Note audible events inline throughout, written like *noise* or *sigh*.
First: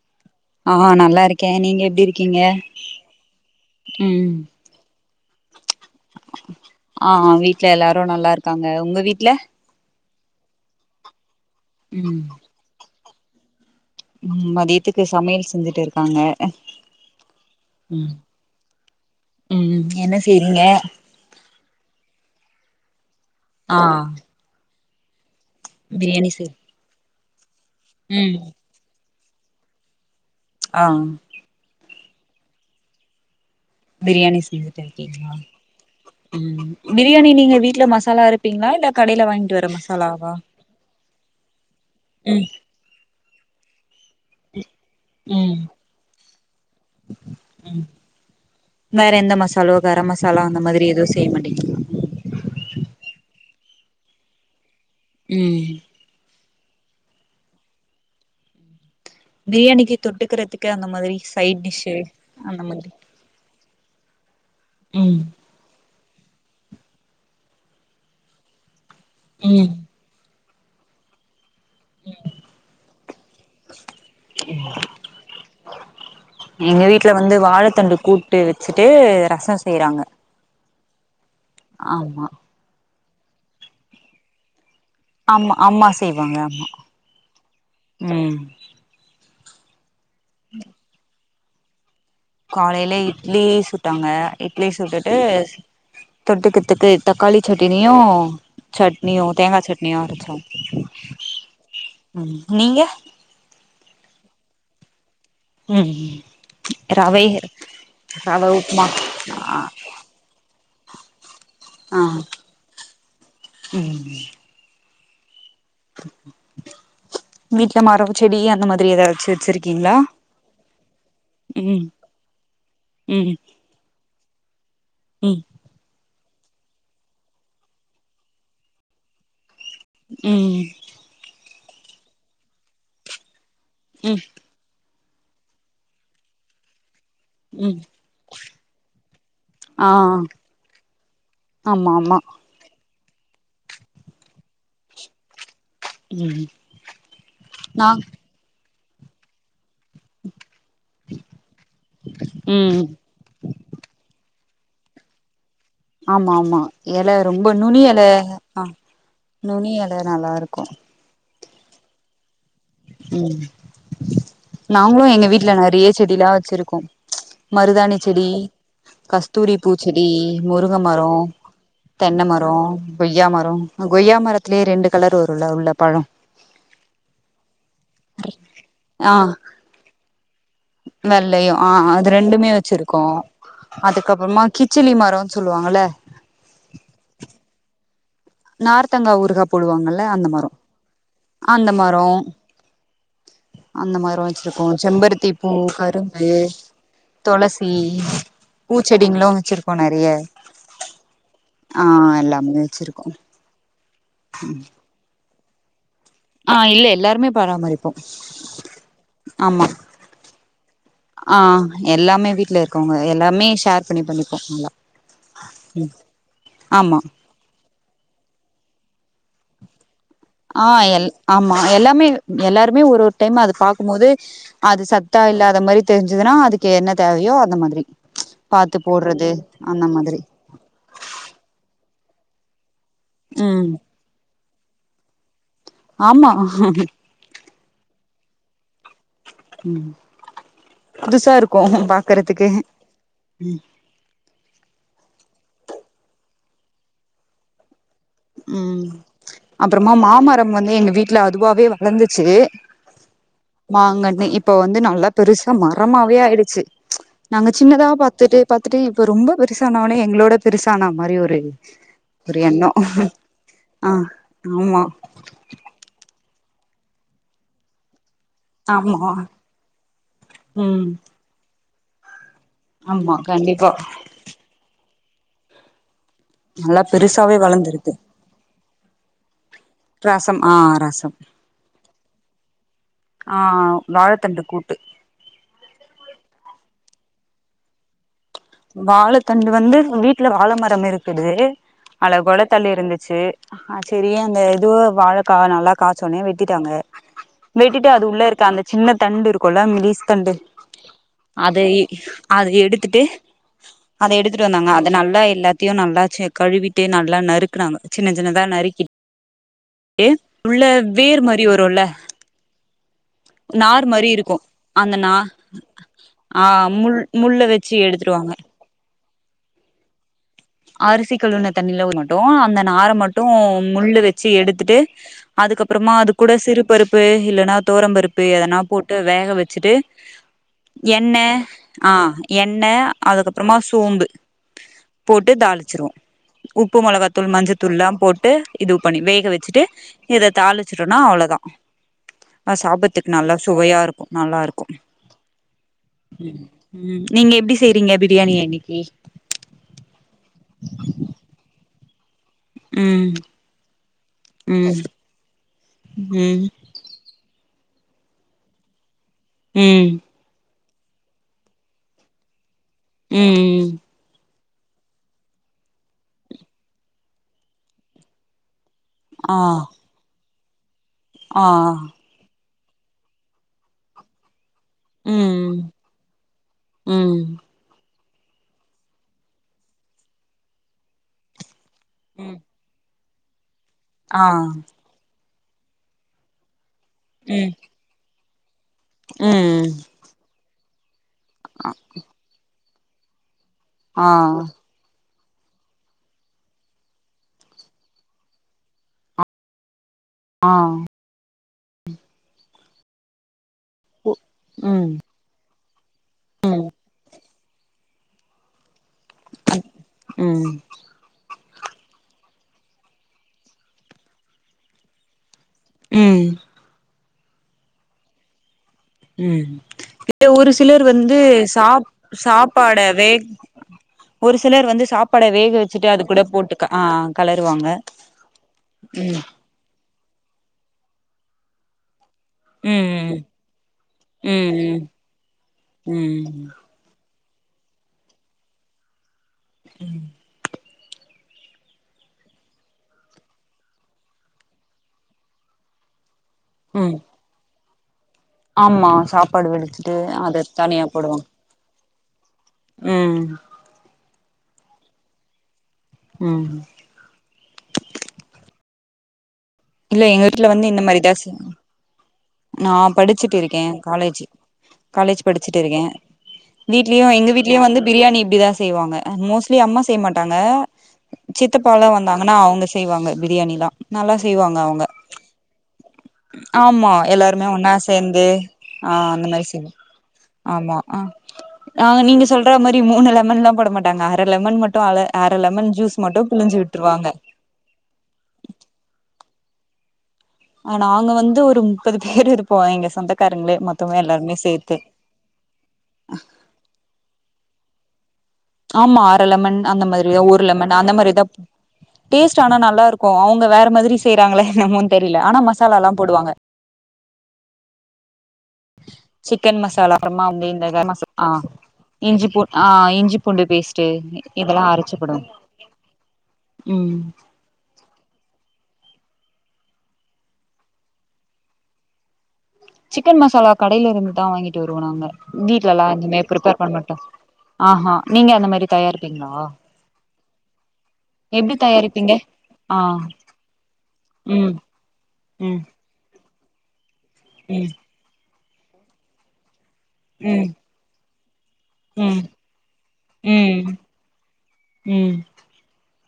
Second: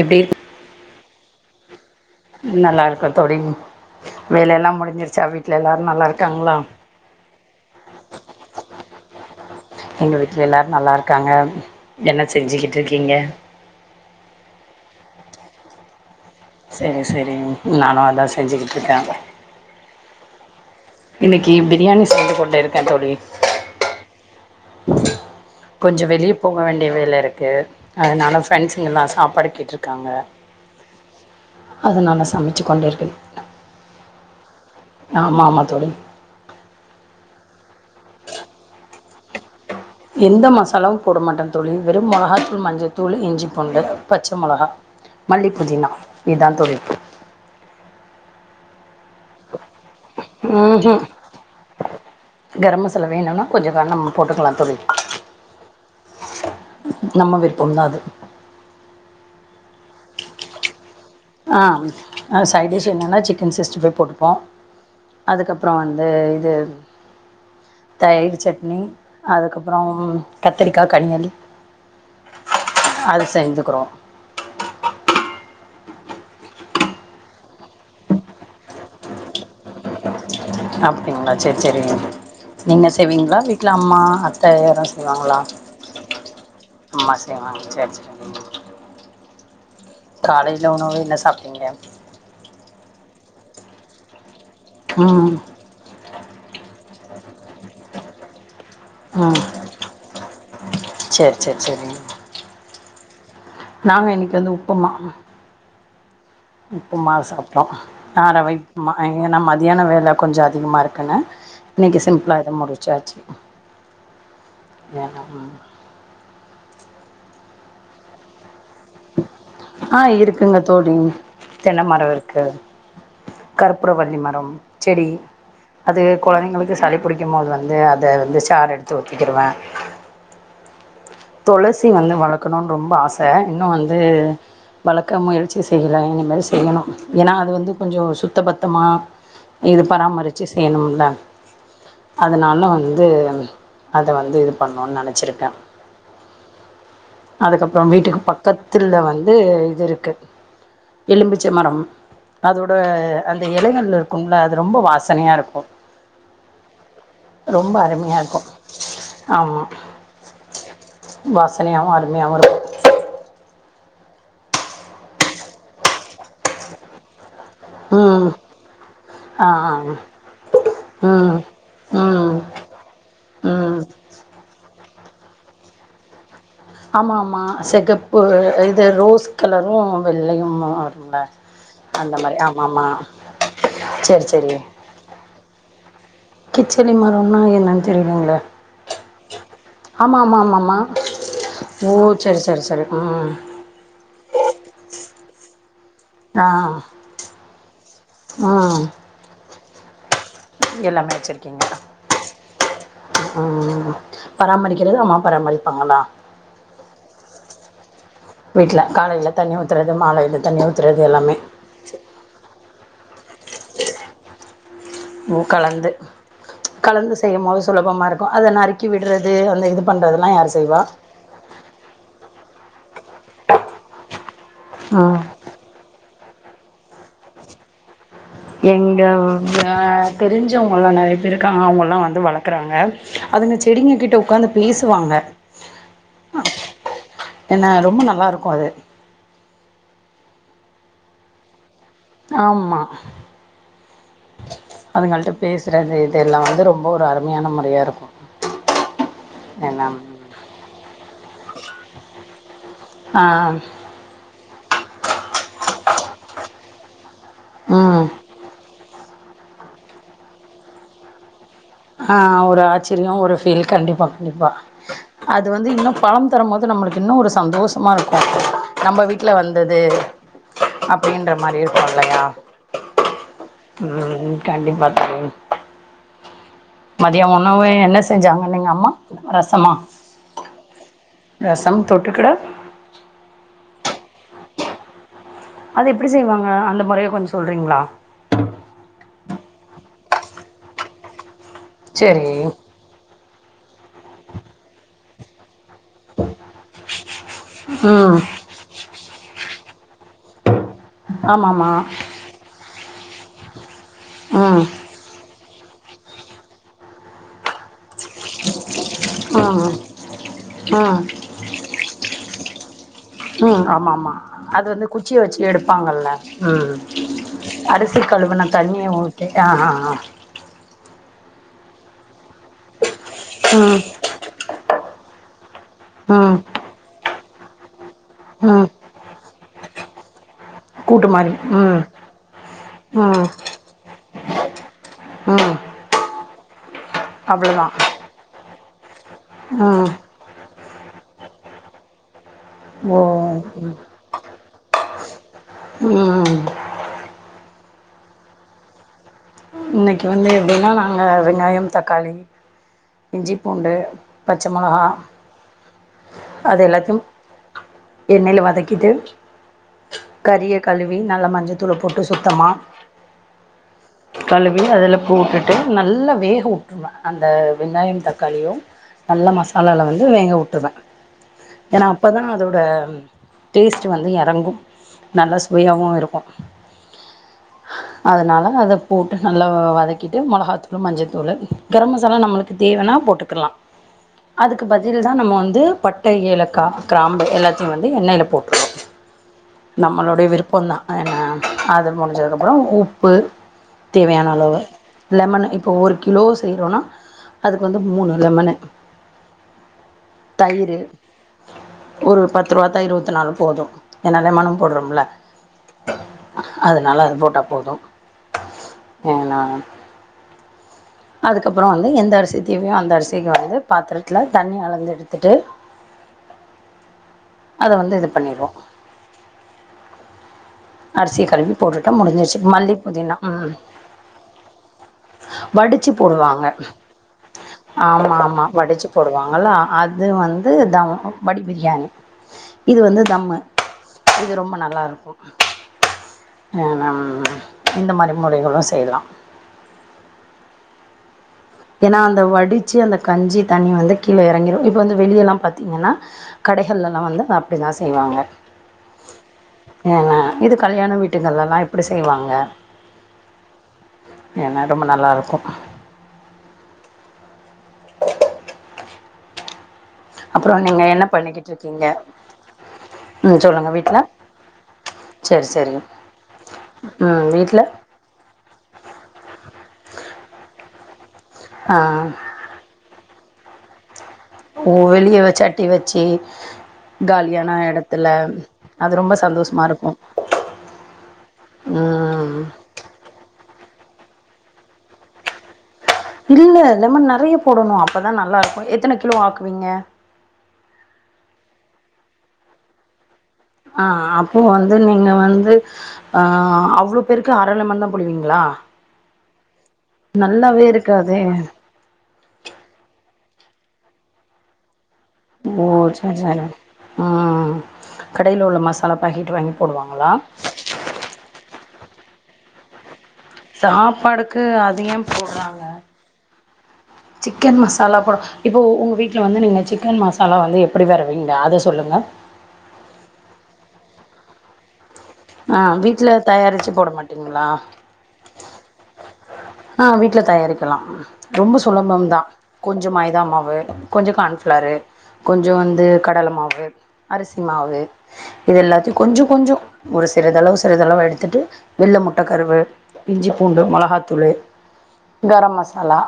எப்டி ஆஹ் நல்லா இருக்கேன் நீங்க எப்படி இருக்கீங்க நல்லா இருக்கோ தோழி உம் வேலையெல்லா முடிஞ்சிருச்சா வீட்ல எல்லாரு நல்லா இருக்காங்களா ஆஹ் வீட்டுல எல்லாரும் நல்லா இருக்காங்க உங்க வீட்டுல எங்கள் வீட்டில எல்லோரும் நல்லாருக்காங்க என்ன செஞ்சுகிட்டு இருக் கீங்க உம் மதியத்துக்கு சமையல் செஞ்சுட்டு இருக்காங்க செரி செரி நானும் ம் அதான் செஞ்சுகிட்டு இருக்கேன் ம் என்ன செய்றீங்க இன்னைக்கு பிரியாணி செஞ்சு கொண்டீருக்க தோழி ஆஹ் கொஞ்சம் வெளியே போக வேண்டிய வேலருக்கு க ம் அதனால ஃப்ரண்ட்ஸுங்க எல்லாம் சாப் படிக்கிட்டு இருக்காங்க ஆஹ் அது நால சமைச்சு கொண்டிருக்கேன் பிரியாணி செஞ்சட்டு இருக்கீங்களா தோழி உம் பிரியாணி நீங்க வீட்ல மசாலா அரப்பீங்களா இல்ல கடையில வாங்கிட்டு வர மசாலா எந்த மசாலாவும் போட மாட்டேன் தோழி வெறும் ம் மிளகாத்தூள் மஞ்சள்த்தூள் இஞ்சி கொந்தளவு பச்ச மொளகா மல்லி ம் புதினா இதுதான் தோழி ம் வேற எந்த மசாலா கரம் மசாலா அந்த மாதிரி ம்ஹூம் ஏதோ செய்ய மாட்டீங்ளா சில வேணும்னா கொஞ்சம்மா போட்டுக்கலாம் தோழி ம் நம்ம விருப்பம் தான் அது பிரியாணிக்கு தொட்டுக்கிறதுக்கு அந்த மாதிரி சைட் ஆஹ் டிஷ்ஷு அந்த சைட் மாதிரி டிஷ் என்னன்னா சிக்கன் சிக்ஸ்டி ஃபைவ் போட்டுப்போம் ம் அதுக்கப்புறம் வந்து அ இது தயிர் சட்னி ம் அதுக்கப்புறம் கத்திரிக்காய் கனியல் அது செஞ்சுக்கிறோம் எங்க வீட்டுல வந்து வாழைத்தண்டு கூட்டு வச்சுட்டு ரசம் செய்யறாங்க அப்டிங்களா சரி சரி நீங்க ச செய்வீங்களா வீட்டில் அம்மா அத்தை யார சீவங்களா ஆமா அம்மா செய்வாங்க ஆமா அம்மா செய்வாங்க சேர்ச்சு ம் காலேஜலான வ என்ன சப்ப இங்க காலையில இட்லி சுட்டாங்க இட்லி சுட்டுட்டு ம் தொட்டுக்குத்துக்கு தக்காளி சட்டினியும் சட்னியும் ம் தேங்காய் சட்னியும் அரைச்சோம் சரி சரி உம் நீங்க நாங்க இன்னைக்கு வந்து உப்புமா ம் உப்புமா ரவை சாப்டோம் ஆன் ரவ உப்புமா இங்க ஆ மதியான வேலை கொஞ்சம் அதிகமா இருக்கு கனா ஆ இன்னிக்கு சிம்பில்லா இது முடிச்சாச்சி வேனாமா வீட்டுல மரம் செடி அந்த மாதிரி ஏதாச்சு வச்சிருக்கீங்களா ஆஹ் இருக்குங்க தோழி தென்ன ம் மரம் இருக்கு ம் கருப்புர வள்ளி மரம் செடி ம் அது கொழந்தைங்களுக்கு சளி புடிக்கும்போது வந்து அதை வந்து சார் எடுத்து ஊத்திக்கிடுவேன் உம் துளசி வந்து வளர்க்கணும்னு ரொம்ப ஆசை இன்னும் வந்து ம் வளர்க்க முயற்சி செய்யலாம் இனிமேல் செய்யணும் ஏன்னா அது வந்து ம் கொஞ்சம் சுத்த பத்தமாக இது ஆ பராமரித்து செய்யணும்ல ஆமா ஆமா அதனால வந்து வந்து அத வந்து இது பண்ணும்னு நினைச்சிருக்கேன் ம் நா அதுக்கப்புறம் வீட்டுக்கு பக்கத்து தில்ல வந்து துருக்கு எலும்பிச்சை மரம் அதோட ம் அந்த எலைகள் இருக்கும்ல ரொம்ப வாசனையா இருக்கு ஆமா ஆமா எல ரொம்ப நுனி எல அருமையாக இருக்கும் அ நுனி எல நல்லா இருக்கு வாசனையாவு அருமையாவு இருக் உம் நாங்களு எங்க வீட்ல நறைய செடில்லா வெச்சிருக்கோ மருதாணி செடி ம் ஆ கஸ்தூரி ஆ பூச்செடி முருங்க மரொ ம் தென்ன ம் மரொ கொய்யா மரொ ம் கொய்யா மரத்லே ரெண்டு கலர் வருல்ல உள்ள பழொ ஆமா ஆமா செகப்பு இது ஆ ரோஸ் கலரு வெள்ளையுமா வெள்ளையு அ அது ரெண்டுமே ஆமாம் வெச்சிருக்கோ சரி அதுக்கப்றமா சரி கிச்சிலி மரோன் சொல்லுவாங்கல்ல கிச்சடி மரம்னா நார்த்தங்கா ஊறு ஆமா ஆமா ஆமா ஆமா அந்த ஓ மரோ சரி சரி சரி உம் இருக்கு செம்பருத்தி பூ க ஆ *unintelligible* தொளசி ம் பூச்செடிங்ளு வச்சிருக் இப்போ நறைய எல்லாமே அ எல்லாமே வச்சிருக்கோ அ அ பராமரிக்கிறது ஆமா பராமரிப்பாங்களா அ இல்ல எல்லாருமே பராமரிப் போ வீட்டில் காலையில் தண்ணி ஆமா ஊற்றுறது மாலையில் தண்ணி ஊற்றுறது எல்லாமே அ எல்லாமே வீட்ல இருக்கவ்ங்க எல்லாமே ஷேர் பண்ணி பண்ணிப்போ நல்லா ஓ உம் ஆமா சுலபமா இருக்கு அத நறுக்கி விட்றது அந்த இது பண்ணுறதெல்லாம் யார் அ செய்வா எல் ஆமா எல்லாமே எல்லாரு ருமே ஒரு ஒரு டைம் அத பாக்கும் போது அது ம் சத்தா இல்லாத மாரி தெரிஞ் இதுன்னா அதுக்கு என்ன தேவையோ அந்த மாதிரி பாத்து எங்க போடுறது அ அந்த மாதிரி தெரிஞ்சவங்கல்லா நறைய பேர்ருக்காங்க அவுங்கல்லா வந் வளக்குறாங்க அதுங்க ம் செடிங்க கிட்ட உக்காந்து பேசுவாங்க ஆமா ஏனா ரொம்ப நல்லா இருக்கு அது உம் புதுசா இருக்கு பாக்குறதுக்கு ஆமா ம் அதுங்கள்ட்ட பேசுறது இதெல்லா வந்து ரொம்ப ஒரு அருமையான முறையா இருக்கும் உம் அப்புறமா மாமரம் வந்து எங்க வீட்டுல அதுவாவே வளர்ந்துச்சு ஆ மாங்கன்னு இப் இப்போ வந்து நல்லா பெருசா மரமாவே ஆயிடுச்சு ச்சு நாங்க சின்னதா ம் பாத்துட்டு பாத்துட்டு இப்போ ரொம்ப பெருசானவுடனே எங்களோட பெருசானா மாரி ஒரு அஹ் ஒரு ஆச்சரியம் ஒரு ஃபீல் ஆ கண்டிப்பா கண்டிப்பா ஆமா அது வந்து இன்னு பழம் தரும்போது நம்மளுக்கு இன்னு ஒரு சந்தோஷமா இருக் நம்ம ஆமா வீட்டுல வந்தது ம் அப்படீன்ற மாரி இரு தொல்லையா ஆமா கண்டிப்பா உம் நல்லா மதிய பெருசாவே உணவு வளர்ந்திருக்கு என்ன செஞ்சாங்கனீங்க அம்மா ரசமா ரசம் ஆ ரசம் ரசம் தொட்டுக்கிட தண்டு கூட்டு அது எப்படி செய்வாங்க அந்த மொறைய கொஞ்சோ சொல்றீங்களா வாழத் தண்டு வந்து வீட்டுல வாழ மரம் இருக்குது அல சேரி கொளத்தள்ளி இருந்துச்சு ஆஹ ஹ செரி அந்த இதுவ வாழக்காவ நல்லா காச்சோனே வெட்டிட்டாங்க வெட்டிட்டு அது ம் உள்ள இருக்க அந்த சின்ன தண்டு இருக்கு கொல மெலீஸ் தண்டு அது ஆமாம்மா இ அது எடுத் த்துட்டு அத எடுத்துட்டு ம் வந்தாங்க அது நல்லா இல்ல த்தியு நல்லா ச்சு கழுவிட்டு நல்லா நறுக்குனாங்க சின்ன சின்னதா ம் நறுக்கிட்டு உள்ள ம் வேர் மாரி வருல்ல ம் நார் மாரி ஆமாம்மா இருக்கு அது வந்து அந்த நா குச்சியை வச்சு எடுப்பாங்கல்ல ஆ முள் முள்ள வச்சி எடுத்துருவாங்க தண்ணிய ஊத்திட்டு ஆ ஆ ஆ அரிசி கழுவுன தண்ணில ஊறனு ட்டு அந்த நார மட்டு ம் முள்ளு வச்சு எடுத்துட்டு அதுக்கப்புறமா அது கூட ம் சிறுபருப்பு இல்லனா துவரம்பருப் பு எதனா ம் போட்டு வேக வச் வெச்சுட்டு கூட்டு எண்ண மாதிரி ம் ஆஹ எண்ணெய் ம் அதுக்கப்புறமா சோம்பு விட்டு ம் தாளிச்சிருவோ உப்பு மொளகாத்தூள் அவ்வளோதான் மஞ்சத்தூள்ல்லா போட்டு இது பண்ணி வேக வெச்சுட்டு ம் இத தாளிச்சருனு அவ்ளதா அ ஓ சாப்பத்துக்கு நல்லா சுவையா இருக்கு நல்லாருக்கு ம் நீங்க எப்டி செய்ரீங்க பிரியாணிய இன்னக்கி இன்னைக் இது வந்து எப்டினா நாங்க வெங்காயம் தக்காளி ம் இஞ்சி பூண்டு ம் பச்சமொளகா ம் அது எல்லாத்தயு எண்ணைல வதக்கிட்டு உம் கறியை கழுவி நல்ல மஞ்சத்தூள போட்டு சுத்தமா உம் கழுவி அதுல போட்டுட்டு நல்லா வேக வுட்ருவ அந்த வெங்காயம் தக்காளியு நல்ல ஆ மசாலால வந்து வேக வுட் ட்ருவ ஆ ஏனா அப்பதா அதோ த டேஸ்ட் வந்து எறங்கும் நல்ல ம் சுவையாவு இருக்கு ம் அதனால அத போட்டு நல்லா வதக்கிட்டு மொளகாத்தூளு மஞ்சத்தூளு கரம் மசாலா நம்மளுக்கு தேவனா போட் டுக்கலா ஆ அதுக்கு பதில்தா நம்ம வந் து பட்ட ஏலக்கா கிராம்பு எல்லாத்தையு வந்து எண்ணெய்ல போட் உம் பொண்ணா அனா அது முடுஞ்சதுக்கப்பறோ உப் ப்பு ஆ தேவயான அளவு லெமனு இப்போ ஒரு கிலோ செய்றோனா அதுக்கு வந்து மூணு லெமனு ஆ தயிரு ஒரு பத்து ருவா தயிர் ஊத்துனாலு போது என்னால மனம் ம் போடுறோம்ல ம் அதனால அத போட்டா போது ஏனா ம் அதுக்கப்றோ வந்து எந்த அரிசி தேவயோ அந்த அரிசிக்கு வந்து பாத்தரத்ல தண்ணி அளந்து எடுத்துட்டு உம் அத வந்து இது பண்ணிறுவோ உம் *inaudible* ஒரு சிலர் வந்து அரிசியை கழுவி சாப் போட்டுட்டா முடிஞ்சிருச்சு மல்லி சாப்பாட வே புதினா ம் ஒரு சிலர் வந்து சாப்பாட வேக வச் வடிச்சு போடுவாங்க ஆமாமா வடிச்சு ம் போடுவாங்கல்லா அது வந்து தம் அ ஹ வடி பிரியாணி இது வந்து ம் தம்மு இது ரொம்ப நல்லா ம் இருக்கு ம் ஹ் நம் இந்த மாரி முறைகளு செய்யலா உம் ஏனா அந்த வடிச்சு அந்த கஞ்சி தண்ணி வந்து கீழே எறங்கிரு இப்ப வந்து வெளியல்லா பாத்தீங்கன்னா ம் கடைஹல்லலா வந்து அப் ப்டிதா செய்வாங்க ஆமா சாப்பாடு வெடிச்சிட்டு அத தனியா போடுவோ இப்டி செய்வாங்க உஹ்ம் ஏனா ரொம்ப நல்லா இருக்கு உம் இல்ல எங்க வீட்டுல அப்புறம் வந்து இந்த நீங்க என்ன மாரிதா செய் பண்ணிக்கிட்டு இருக்கீங்க நா படிச்சிட்டு ம் இருக்கே சொல்லுங்க வீட்ல காலேஜ் காலேஜ் சரி படிச்சிட்டு சரி இருக்கே வீட்லயு ம் எங்க வீட்லயு வீட்ல வந்து பிரியாணி இப்டிதா செய்வாங்க மோஸ்ட்லி அம்மா செய்ய மாட்டாங்க சித்தப்பாலா ஆ வந்தாங்கன்னா அவங்க செய்வாங்க பிரியாணிலா நல்லா செய்வாங்க அவங்க வெளிய வ சட்டி வச்சு ஆமா எல்லாருமே காலியான ஒன்னா எடத்துல சேந்து ஹா அது ரொம்ப அந்த மாரி சந்தோஷமா செய்வோ இருக்கு ஆமா ஆ நீங்க ம் சொல்ற மாரி மூணு லெமன்லா போட மாட் டாங்க அர லெமன் மட்டு அர அர லெமன் ஜூஸ் மட்டு இல்ல பிழிஞ்சு லெமன் விட்டுருவாங்க நெறய போடணு அப்பதா நல்லா இருக்கு எத்தன கிலோ ஆக்க விங்க நாங்க வந்து ஒரு முப்பது பேர் இருப்போ எங்க சொந்த ஆஹ் அப்போ வந்து நீங்க வந்து அஹ் அவ்ளோ பேருக் கு அர லெமன் தா போடுவீங் ஆமா அர லெமன் அந்த மாரி ஒரு நல்லாவே லெமன் அந்த இருக்காதே மாரிதா டேஸ்ட் ஆனா நல்லா இருக்கு அவுங்க வேற மாதிரி செய்றாங்களே நம வந் ஓ சரி சரி உஹ்ம் கடைல உள்ள மசாலா பாக்கட்டு வாங்கி சிக்கன் மசாலா போடுவாங்களா இஞ்சிப்பூ ஆஹ் இஞ்சி பூண்டு பேஸ்ட்டு சாப்பாடுக்கு இதெல்லா அரைச்சு அதிகம் போடுவோ போடுறாங்க ம் சிக்கன் மசாலா போடு இப்போ உங்க வீட்டுல வந்து நீங்க சிக்கன் மசாலா வந்து எப்டி வரவீங்க அத சொல்லுங்க சிக்கன் மசாலா கடையில இருந்து தா வாங்கிட்டு வருவோ நாங்க ஆ வீட்ல எல்லா எதுமே பிரிப்பேர் பண்ண தயாரிச்சு போட மாட்டோ மாட்டீங்களா ஆஹஹா நீங்க அந்த மாரி தயாரி என்கா ஆஹ் வீட்டுல தயாரிக்கலா எப்டி ரொம்ப சுலபம் தயாரிப்பீங்க தா ஆ கொஞ்சொ மைதா மாவு கொஞ்சொ ம் கான்ப்ஃளாரு கொஞ்சொ ம் வந்து கடல மா வு அரிசி ம் மாவு இது எல்லாத்தையு கொஞ்சொ கொஞ்சொ ஒரு ம் சிறிதளவு சிறிதளவு எடுத் துட்டு வெள்ள முட்ட ம் கருவு இஞ்சிப்பூண்டு ம் மொளகாத்தூளு ம் கரம் மசாலா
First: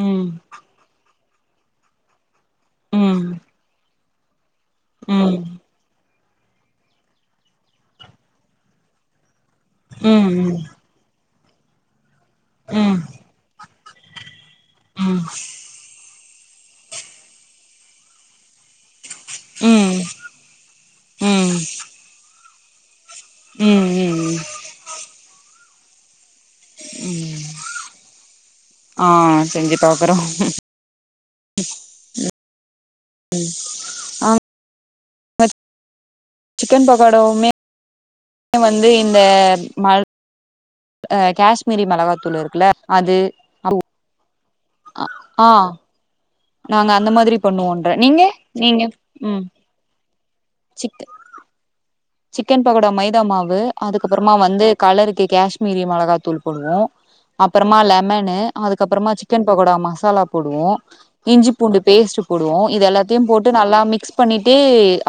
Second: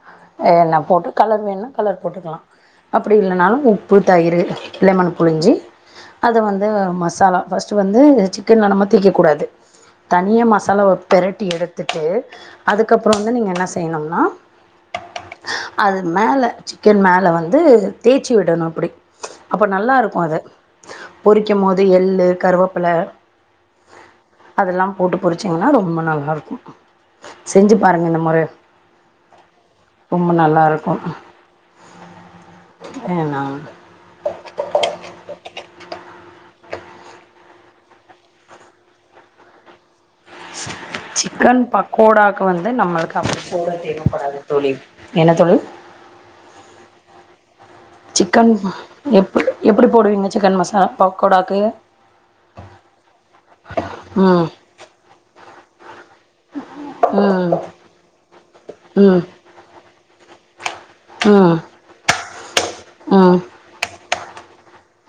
ம் என்ன போட் டு கலர் வேணுணா கலர் போட்டுக்கலா அப்டி ம் இல்லனாலு உப்பு தயிரு லெமன் ம் புளிஞ்சு ம் அத வந்து மசாலா ஃபஸ்ட்டு வந்து சிக்கன்ல நம்ம தீ்க்ககூடாது ம் தனியா மசாலாவ பெரட் டி எடுத்துட்டு ம் அதுக்கப்புறொ வந்து நீங்க என்னச் செய்யணும்னா ம் அது மேல சிக்கன் மேல வந்து தேய்ச்சு விடணு அப்டி அப்ப நல்லா இருக்கு அது ம் பொரிக்கும் போது எள்ளு கருவ பில ம் ம் அதெல்லா போட்டு பொரிச்சிங்க அ ரொம்ப நல்லா செஞ்சு பாருங்க இந்த மொர ஆ செஞ்சு பாக்குறோ ரொம்ப நல்லா இருக்கும் ம் ஆஹ் சிக்கன் பகோடாவுமே வந்து இந்த மழ சிக்கன் பக்கோடாக்கு வந்து இருக்குல்ல அது நம்மளுக்கு அப்படி போட தேவைப்படாது தோழி என்ன ஆ தோழி நாங்க அந்த மாதிரி பண்ணுவோன்ற நீங்க சிக்கன் நீங்க எப் ம் எப்பிடி போடுவீங்க சிக்கன் மசாலா சிக் பக்கோடாக்கு சிக்கன் பகோடா மைதா மாவு அதுக்கப்புறமா ம் வந்து கலருக்கு கஷ் மீரி மொளகாத் தூள் போடுவோ ம் அப்பறமா லெமனு அதுக்கப்புறமா ம் சிக்கன் பகோடா மசாலா போடுவோம் இஞ்சி ம் பூண்டு பேஸ்ட்டுப் டுவோம் இது எல்லாத்தையும் ம் போட்டு நல்லா மிக்ஸ் பண்ணிட் ட்டு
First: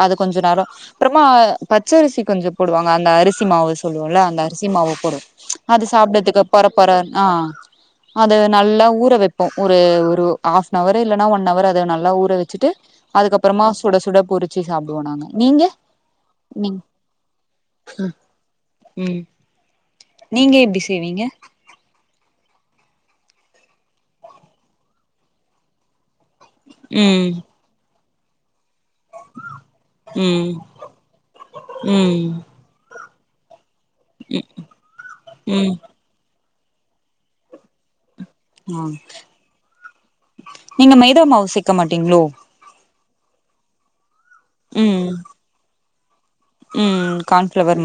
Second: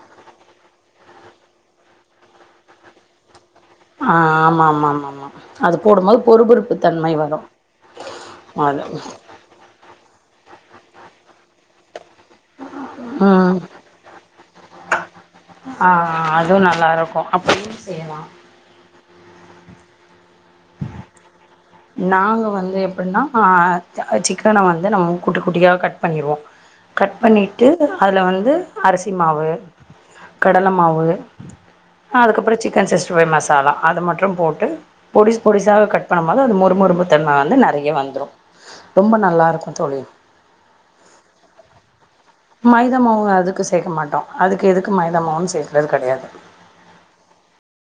அதக் கொஞ்ச நேரம் அப்புறமா பச்சரிசி கொஞ்சம் போடுவாங்க அந்த அரிசி அரிசி மாவு ஆ சொல்லுவோம்ல அந்த அரிசி ஆமா ஆமா மாவு ஆமா போடு ஆமா அது போடும்போது சாப்டதுக்கு பொறுபொறுப்பு பறப்பறன் தன்மை வரும் ஆஹ் அது நல்லா ஊற வெப்போம் ஒரு ஒரு ஆஃப் அவரு இல்லன்னா ஒன் அவர் அதே *unintelligible* ல்லா ஊற வச்சுட்டு ம் அதுக்கப்பறமா சுடச் சுட பொரிச்சு சாப்பிடுவோ நாங்க நீங்க ஆ அதுவும் நீங் நல்லாருக்கும் அப்பிடியும் செய்யலாம் உம் நீங்க எப்பிடி செய்வீங்க து எப்பிடின்னா ஆஹ் சிக்கன வந்து நம்ம குட்டி குட்டியாக் கட் பண்ணிருவோம் கட் ம் பண்ணிட்டு அதுல வந்து அரிசி மாவு ம் கடல மாவு ம் அதுக்கப்புறம் சிக்கன் சிக்ஸ்ட் சுவை மசாலா அத மட்றும் போட்டு பொடிஸ் ம் பொடிசாக கட் பண்ணும்போது அது மொ மொறுப்புத்தன்ம வந்து நெறைய வந்துரும் ஹ் நீங்க மைதா மாவு சேக்க மாட்டீங்களோ மைதா மாவு அதுக்கு சேக்க மாட்டோம் அதுக்கு எதுக்கு மைதமாவு சேர்க் லது கெடயாது உம் கார்ன்ஃப்ளவர் மா